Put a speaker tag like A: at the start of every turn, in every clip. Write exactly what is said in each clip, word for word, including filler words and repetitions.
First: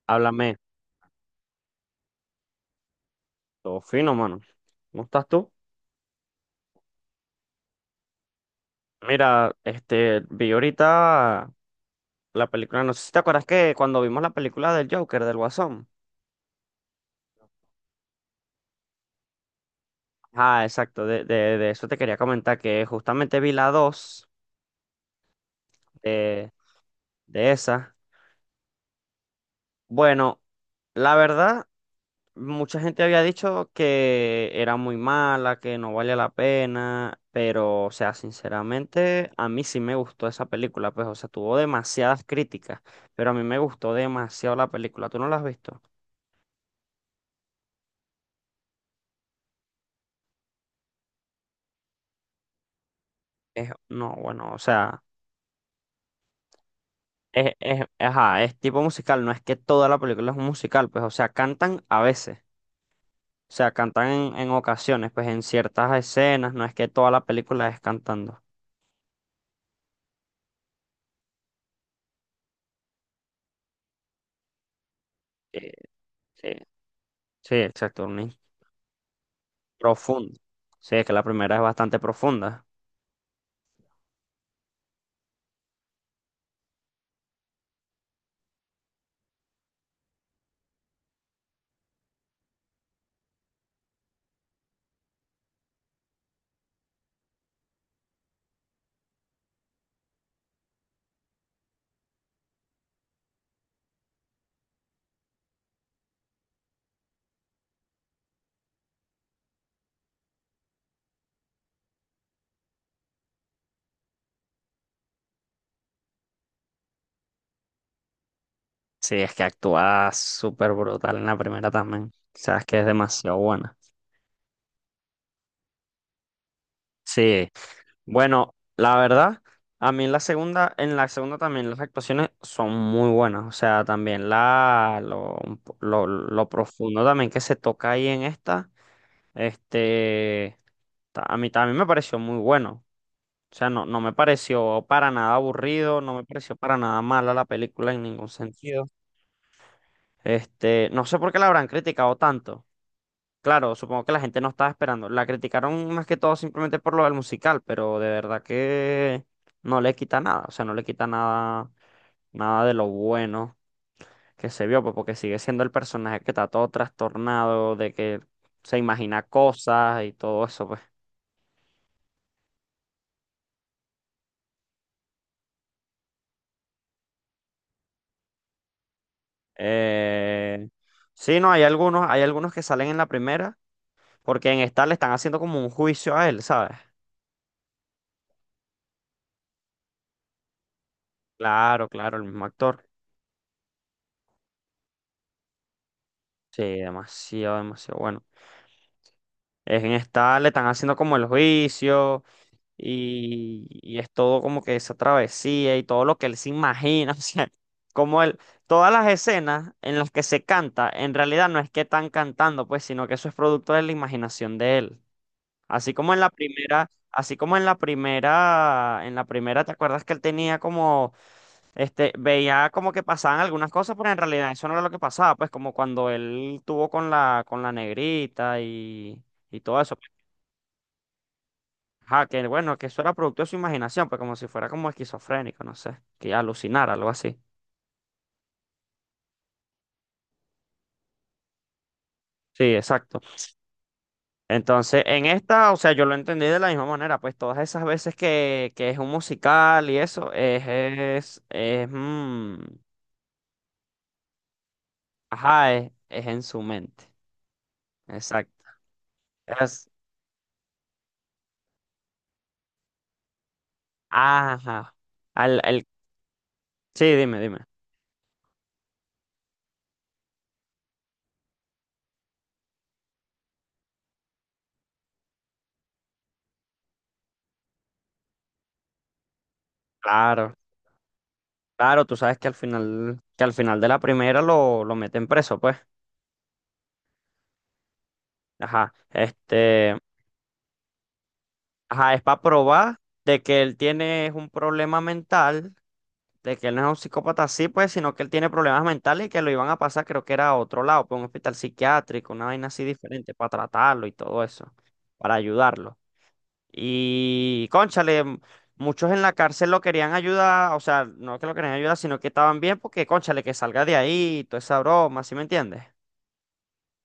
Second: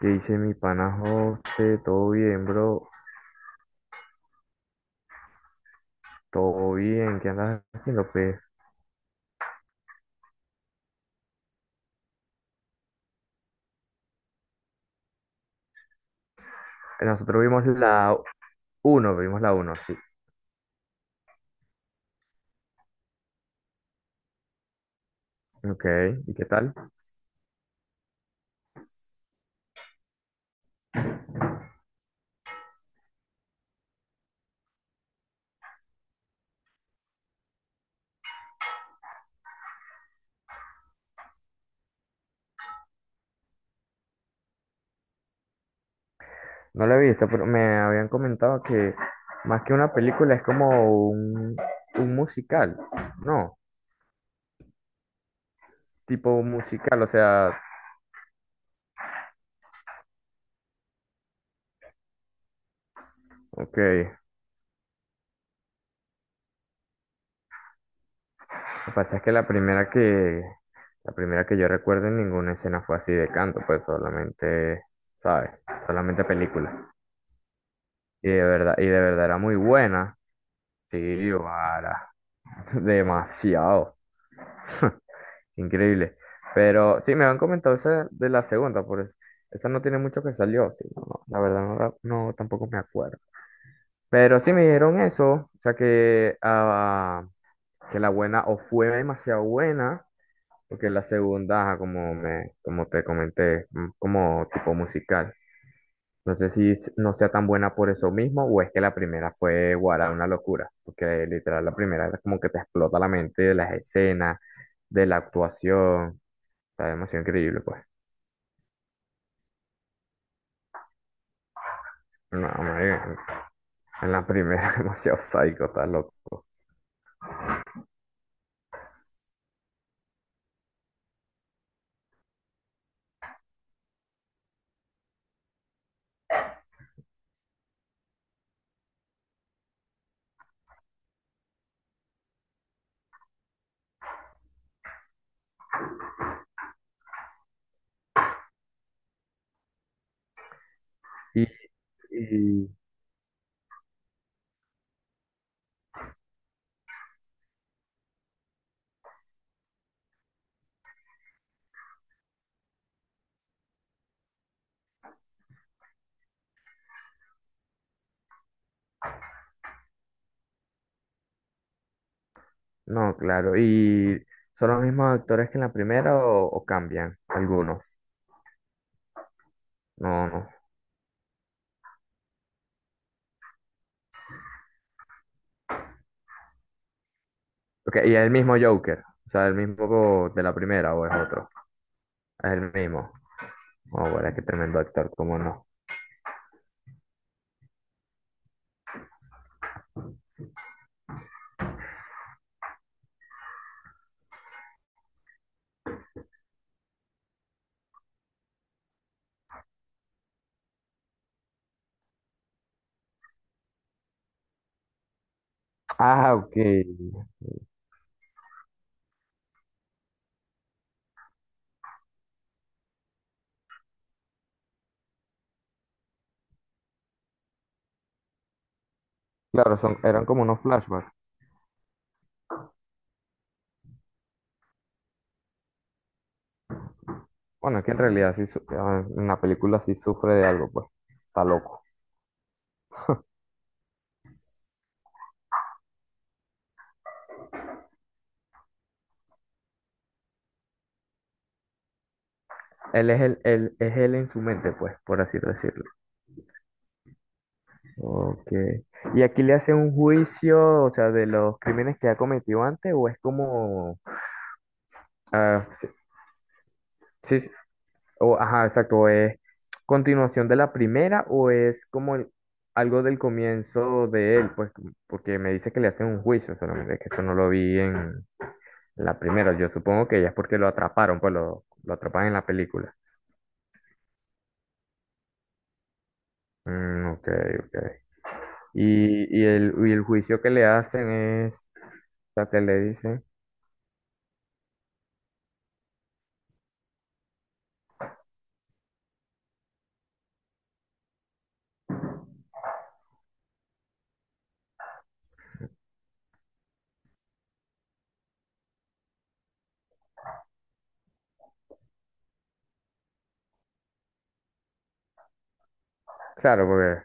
A: ¿Qué dice mi
B: Háblame,
A: pana José? ¿Todo bien, bro?
B: todo fino, mano. ¿Cómo estás tú?
A: ¿Todo bien? ¿Qué andas haciendo, pues?
B: Mira, este, vi ahorita la película, no sé si te acuerdas que cuando vimos la película del Joker, del Guasón.
A: eh, Nosotros vimos la uno, vimos la uno sí.
B: Ah, exacto, de, de, de eso te quería comentar, que justamente vi la dos
A: Ok, ¿y qué
B: de,
A: tal?
B: de esa. Bueno, la verdad, mucha gente había dicho que era muy mala, que no valía la pena, pero, o sea, sinceramente, a mí sí me gustó esa película, pues, o sea, tuvo demasiadas críticas, pero a mí me gustó demasiado la película. ¿Tú no la has visto?
A: No la he visto, pero me habían comentado que más que una película es como un, un musical, ¿no?
B: Es, no, bueno, o sea,
A: Tipo musical, o
B: es,
A: sea,
B: es, ajá, es tipo musical, no es que toda la película es un musical, pues, o sea, cantan a veces, o sea,
A: ok.
B: cantan
A: Lo
B: en, en ocasiones, pues, en ciertas escenas, no es que toda la película es cantando.
A: que pasa es que la primera que, la primera que yo recuerdo, en ninguna escena fue así de canto, pues solamente... ¿sabes?
B: Sí,
A: Solamente
B: sí,
A: película.
B: sí, exacto, una
A: Y de verdad, y de verdad era muy buena.
B: profunda. Sí, es que la
A: Sí,
B: primera es bastante
A: para.
B: profunda.
A: Demasiado. Increíble. Pero sí, me han comentado esa de la segunda, por eso. Esa no tiene mucho que salió, sí, no, no, la verdad no, la- no, tampoco me acuerdo. Pero sí me dijeron eso, o sea que, ah, que la buena o fue demasiado buena, porque la segunda, ajá, como, me, como te comenté, mm, como tipo musical. No sé si s- no sea tan buena por eso mismo, o es que la primera fue, guarda, una locura, porque literal la primera era como que te explota la mente, de las escenas, de la actuación, está demasiado increíble pues.
B: Sí, es que actúa súper brutal en la primera también. O
A: No,
B: sea, es que es demasiado
A: marica,
B: buena.
A: en la primera demasiado psycho, está loco.
B: Sí. Bueno, la verdad, a mí en la segunda, en la segunda también las actuaciones son muy buenas. O sea, también la, lo, lo, lo profundo también que se toca ahí en esta, este, ta- a mí también me pareció muy bueno. O sea, no, no me pareció para nada aburrido, no me pareció para nada mala la película en ningún sentido. Este, no sé por qué
A: Y,
B: la habrán criticado tanto.
A: y-
B: Claro, supongo que la gente no estaba esperando. La criticaron más que todo simplemente por lo del musical, pero de verdad que no le quita nada. O sea, no le quita nada, nada de lo bueno que se vio, pues, porque sigue siendo el personaje que está todo trastornado, de que se imagina cosas y todo eso, pues.
A: no, claro, y ¿son los mismos actores que en la primera, o, o cambian algunos? No, no.
B: Eh, sí, no, hay algunos, hay algunos que salen en la primera, porque en esta le están haciendo como un juicio a él, ¿sabes?
A: Ok, ¿y es el mismo Joker, o sea, el mismo de la primera o es otro,
B: Claro, claro, el mismo
A: es el
B: actor.
A: mismo? Oh, bueno, qué tremendo actor, cómo no.
B: Sí, demasiado, demasiado bueno. Es en esta, le están haciendo como el juicio y, y es todo como que esa travesía y todo lo que él se imagina. O sea, como él, todas las escenas en las que se canta, en realidad no es que están cantando, pues, sino que eso es producto de la imaginación de él. Así como en la
A: Ah, ok.
B: primera, así como en la primera, en la primera, ¿te acuerdas que él tenía como, este, veía como que pasaban algunas cosas, pero en realidad eso no era lo que pasaba, pues como cuando él tuvo con la, con la negrita y, y
A: Claro,
B: todo
A: son,
B: eso, pues.
A: eran como unos flashbacks.
B: Ajá, que bueno, que eso era producto de su imaginación, pues como si fuera como esquizofrénico, no sé, que alucinara, algo así.
A: Bueno, es que en realidad sí, su- ah, en la película sí sufre de algo, pues. Está loco.
B: Sí, exacto. Entonces, en esta, o sea, yo lo entendí de la misma manera, pues todas esas veces que, que es un musical y eso, es, es, es, mm,
A: Él es el, él, es él en su mente, pues, por así
B: Ajá,
A: decirlo.
B: es, es en su mente. Exacto.
A: Ok. ¿Y aquí le hacen
B: Es,
A: un juicio, o sea, de los crímenes que ha cometido antes, o es como,
B: ajá. Al,
A: ah,
B: el,
A: sí,
B: sí, dime,
A: sí, sí,
B: dime.
A: o, ajá, exacto, o es continuación de la primera, o es como el- algo del comienzo de él, pues, como- porque me dice que le hacen un juicio, solamente que eso no lo vi en la primera? Yo supongo que ya es
B: Claro,
A: porque lo atraparon, pues lo, lo
B: claro, tú
A: atrapan en
B: sabes
A: la
B: que al
A: película.
B: final, que al final de la primera lo, lo meten preso, pues.
A: Mm, ok, ok.
B: Ajá.
A: Y, y el, y
B: Este,
A: el juicio que le hacen es,
B: ajá, es
A: o
B: para
A: sea, que le
B: probar
A: dicen,
B: de que él tiene un problema mental, de que él no es un psicópata así, pues, sino que él tiene problemas mentales y que lo iban a pasar, creo que era a otro lado, pues un hospital psiquiátrico, una vaina así diferente, para tratarlo y todo eso, para ayudarlo. Y, cónchale, m- muchos en la cárcel lo querían ayudar, o sea, no que lo querían ayudar, sino que estaban bien porque, cónchale, que salga de ahí, toda esa broma, ¿sí me entiendes?
A: claro, porque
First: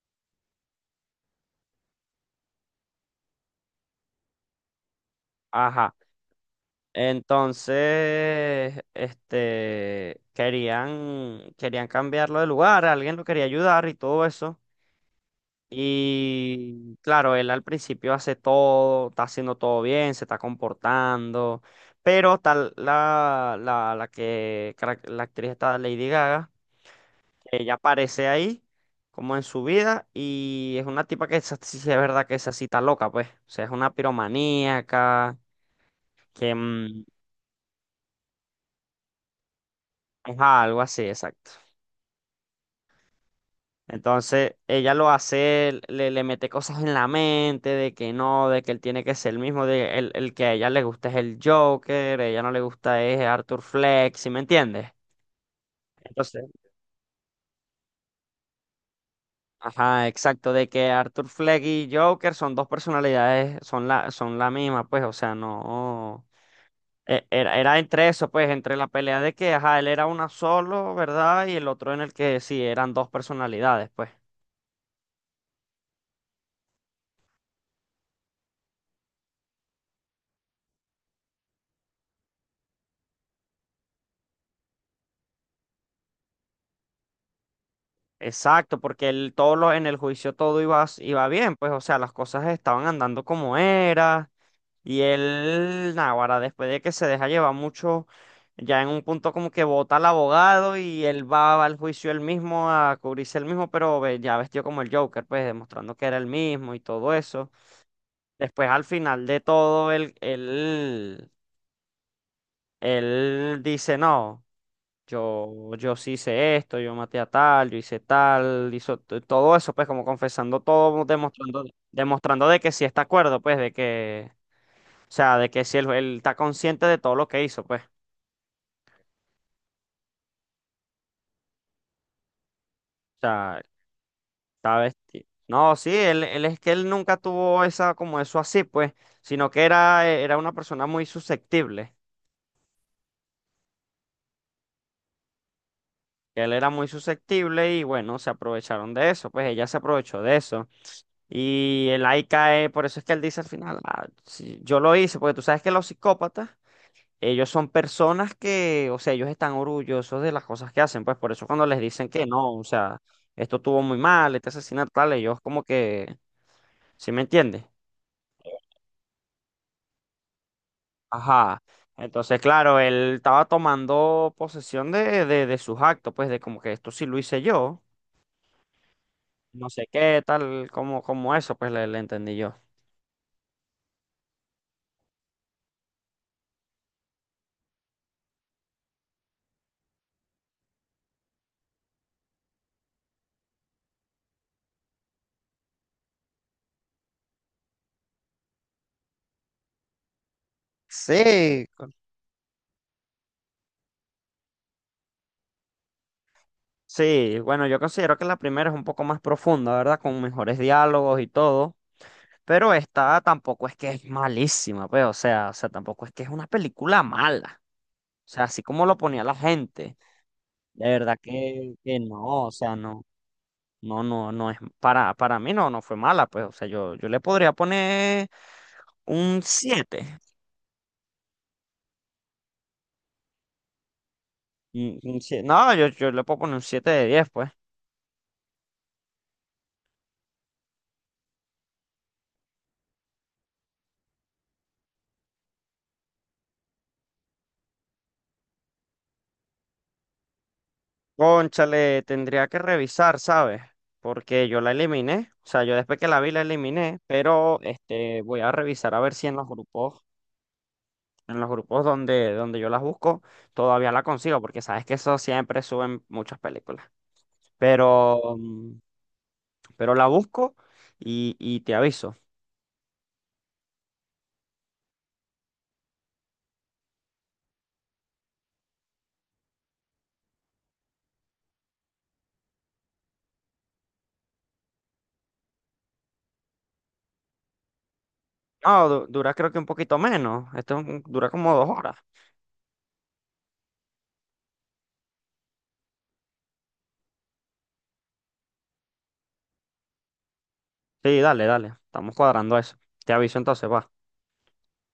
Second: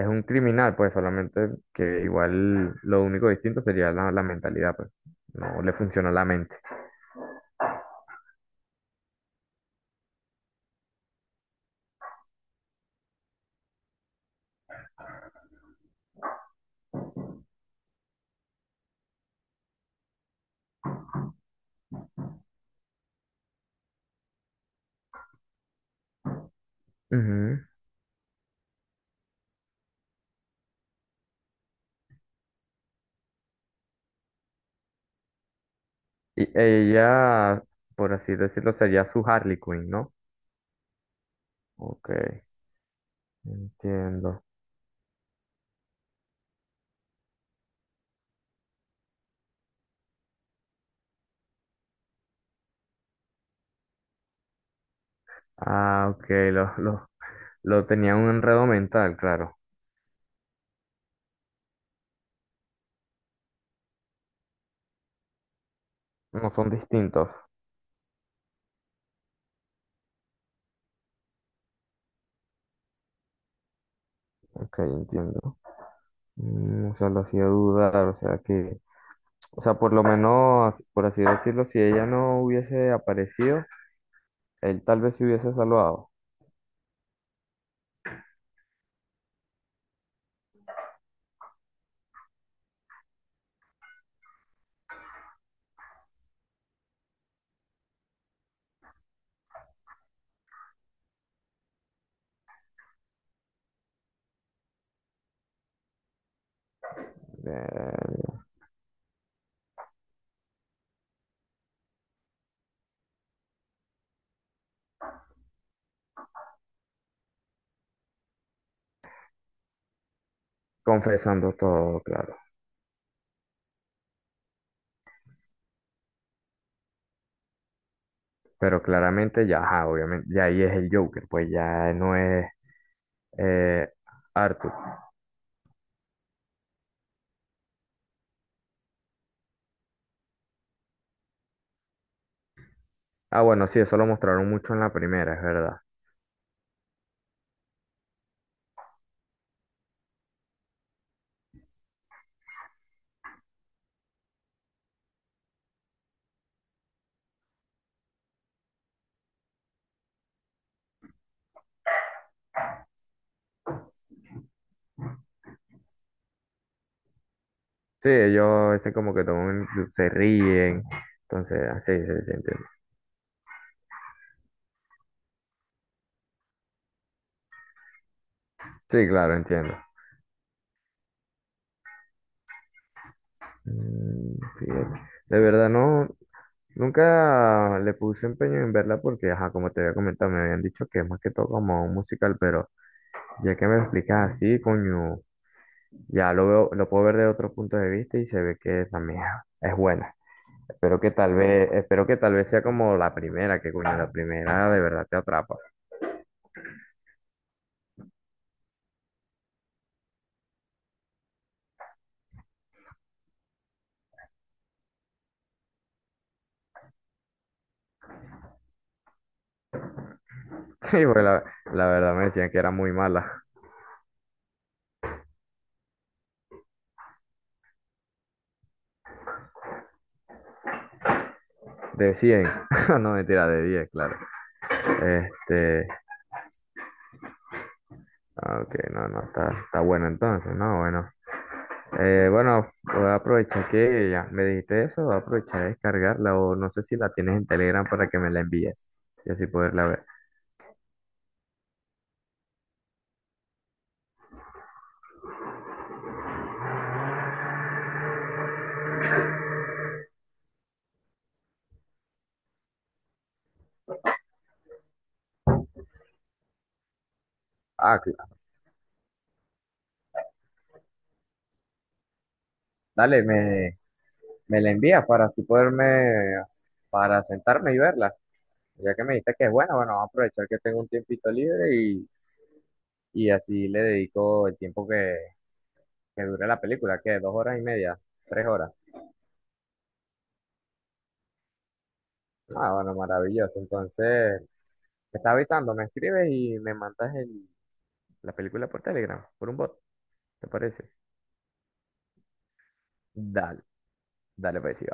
A: es un criminal, pues solamente que igual lo único distinto sería la, la mentalidad, pues no le
B: Ajá.
A: funciona la mente.
B: Entonces, este, querían, querían cambiarlo de lugar, alguien lo quería ayudar y todo eso. Y claro, él al principio hace todo, está haciendo todo bien, se está comportando, pero tal la, la, la que, carac- la actriz está Lady Gaga.
A: Ujú.
B: Ella aparece ahí, como en su vida, y es una tipa que esa sí es verdad que esa cita loca, pues. O sea, es una piromaníaca,
A: Y
B: que mm,
A: ella, por así decirlo, sería su Harley Quinn, ¿no?
B: es algo así, exacto.
A: Ok, entiendo.
B: Entonces, ella lo hace, le, le mete cosas en la mente de que no, de que él tiene que ser el mismo, de el, el que a ella le gusta es el Joker, a ella no le gusta es Arthur Fleck, ¿sí me entiendes?
A: Ah, ok,
B: Entonces,
A: lo, lo, lo tenía un enredo mental, claro.
B: ajá, exacto, de que Arthur Fleck y Joker son dos personalidades, son la, son la misma, pues, o sea, no.
A: No son
B: E-
A: distintos.
B: Era, era entre eso, pues, entre la pelea de que, ajá, él era una solo, ¿verdad? Y el otro en el que sí, eran dos personalidades, pues.
A: Ok, entiendo. Mm, o sea, lo hacía dudar, o sea que, o sea, por lo menos, por así decirlo, si ella no hubiese aparecido, él tal vez se hubiese salvado.
B: Exacto, porque él, todo lo, en el juicio todo iba, s- iba bien, pues, o sea, las cosas estaban andando como era. Y él, náguara, después de que se deja llevar mucho, ya en un punto como que vota al abogado y él va, al juicio él mismo a cubrirse él mismo, pero ve- ya vestido como el Joker, pues, demostrando que era el mismo y todo eso.
A: Eh,
B: Después, al final de todo, él, él él dice, no, yo, yo sí hice esto, yo maté a tal, yo hice tal, hizo t- todo eso, pues como confesando todo,
A: confesando
B: demostrando,
A: todo, claro.
B: demostrando de que sí está acuerdo, pues de que, o sea, de que sí él, él está consciente de todo lo que hizo, pues, o
A: Pero claramente ya, ajá, obviamente, ya ahí es el Joker, pues ya no es
B: sea,
A: eh, Arthur.
B: está vestido. No, sí, él, él es que él nunca tuvo esa, como eso así, pues, sino que era, e, era una persona muy susceptible,
A: Ah, bueno, sí, eso lo mostraron mucho en la primera, es verdad.
B: él era muy susceptible y bueno, se aprovecharon de eso, pues ella se aprovechó de eso. Y el ahí cae, por eso es que él dice al final, "Ah, sí, yo lo hice, porque tú sabes que los psicópatas, ellos son personas que, o sea, ellos están orgullosos de las cosas que hacen, pues por eso cuando les dicen que no, o sea, esto estuvo muy mal, este asesinato tal, ellos como que, ¿sí me entiendes?"
A: Sí, ellos ese como que toman, se ríen, entonces,
B: Ajá.
A: así se
B: Entonces,
A: siente. Sí,
B: claro, él estaba tomando posesión de, de, de sus actos, pues de como que esto sí lo hice yo,
A: sí, claro,
B: no
A: entiendo.
B: sé qué, tal, como, como eso, pues le, le entendí yo.
A: Mm, fíjate. De verdad, no, nunca le puse empeño en verla porque, ajá, como te había comentado, me habían dicho que es más que todo como un musical, pero ya que me lo explicas así, coño, ya lo veo, lo puedo ver de otro punto de vista y se ve que también es buena. Espero que tal
B: Sí,
A: vez, espero que tal vez sea como la primera, que coño, la primera de verdad te atrapa.
B: sí, bueno, yo considero que la primera es un poco más profunda, ¿verdad? Con mejores diálogos y todo. Pero esta tampoco es que es malísima, pues, o sea, o sea, tampoco es que es una película mala. O sea, así como lo ponía la gente, de
A: Sí,
B: verdad
A: porque la,
B: que,
A: la
B: que
A: verdad me
B: no,
A: decían
B: o
A: que era
B: sea,
A: muy
B: no,
A: mala.
B: no, no, no es, para, para mí no, no fue mala, pues, o sea, yo, yo le podría poner un siete.
A: De cien no mentira, de diez claro.
B: Un- un sie- No,
A: Este,
B: yo, yo le puedo poner un siete de diez, pues.
A: ah, ok, no, no, está, está bueno entonces, ¿no? Bueno, eh, bueno, voy a aprovechar que ya me dijiste eso, voy a aprovechar de descargarla, o no sé si la tienes en Telegram para que me la envíes y así poderla ver.
B: Cónchale, tendría que revisar, ¿sabes? Porque yo la eliminé, o sea, yo después que la vi la eliminé, pero este voy a revisar a ver si en los grupos, en los grupos donde, donde yo las busco, todavía la consigo, porque sabes que eso siempre suben muchas películas.
A: Ah, claro.
B: Pero, mm, pero la busco y, y te aviso.
A: Dale, me, me la envías para así poderme, para sentarme y verla. Ya que me dijiste que es buena, bueno, vamos a aprovechar que tengo un tiempito libre y, y así le dedico el tiempo que, que dure la película, que dos horas y media, tres horas.
B: No, du- dura creo que un poquito menos. Esto es un- dura como dos horas.
A: Ah, bueno, maravilloso. Entonces, te estaba avisando, me escribes y me mandas el- la película por Telegram, por un bot, ¿te parece?
B: Sí, dale, dale. Estamos cuadrando eso. Te aviso
A: Dale,
B: entonces, va.
A: dale, pues sí,